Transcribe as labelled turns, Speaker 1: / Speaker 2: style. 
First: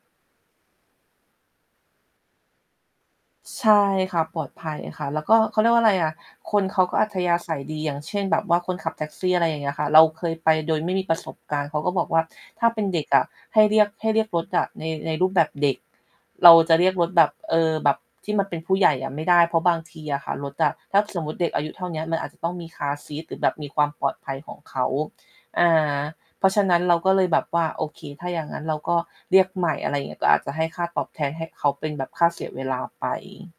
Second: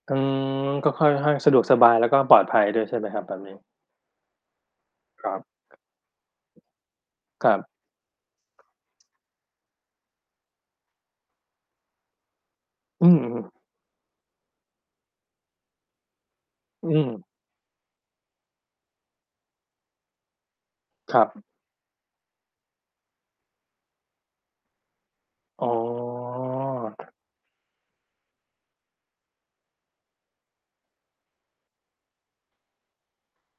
Speaker 1: อืม ก็ค่อยให้สะดวกสบาย แล้วก็ปลอดภัยด้วยใช่ไหมครับ แบบนี้?
Speaker 2: ใช่ค่ะ ปลอดภัยค่ะ แล้
Speaker 1: ค
Speaker 2: ว
Speaker 1: ร
Speaker 2: ก็
Speaker 1: ับ
Speaker 2: เขาเรียกว่าอะไรอะ คนเขาก็อัธยา
Speaker 1: ค
Speaker 2: ศ
Speaker 1: รั
Speaker 2: ั
Speaker 1: บ
Speaker 2: ยดี อย่างเช่น แบบว่าคนขับแท็กซี่ อะไรอย่างเงี้ยค่ะ เราเคยไปโดยไม่มีประสบการณ์ เขาก็บอกว่า "ถ้าเป็นเด
Speaker 1: อ
Speaker 2: ็
Speaker 1: ื
Speaker 2: กอะ
Speaker 1: ม
Speaker 2: ให้เรียก ให้เรียกรถจากใน ในรูปแบบเด็ก" เราจะเร
Speaker 1: อ
Speaker 2: ี
Speaker 1: ื
Speaker 2: ยกรถแบ
Speaker 1: ม
Speaker 2: บ เออ แบบที่มันเป็นผู้ใหญ่อะไม่ได้ เพราะบางทีอะค่ะรถอะ ถ้า
Speaker 1: ค
Speaker 2: ส
Speaker 1: ร
Speaker 2: ม
Speaker 1: ั
Speaker 2: มุติ
Speaker 1: บ
Speaker 2: เด็กอายุเท่าเนี้ย มันอาจจะต้องมีคาร์ซีตหรือแบบมีความปลอดภัยของเขา อ
Speaker 1: อ
Speaker 2: ่
Speaker 1: ๋
Speaker 2: า เพราะฉะนั้นเราก็
Speaker 1: อ
Speaker 2: เลยแบบว่า โอเค ถ้าอย่างงั้นเราก็เรียกใหม่ อะไรอย่างเงี้ย ก็อาจจะให้ค่าตอบแทน ให้เขาเป็นแบบค่าเสียเวลาไป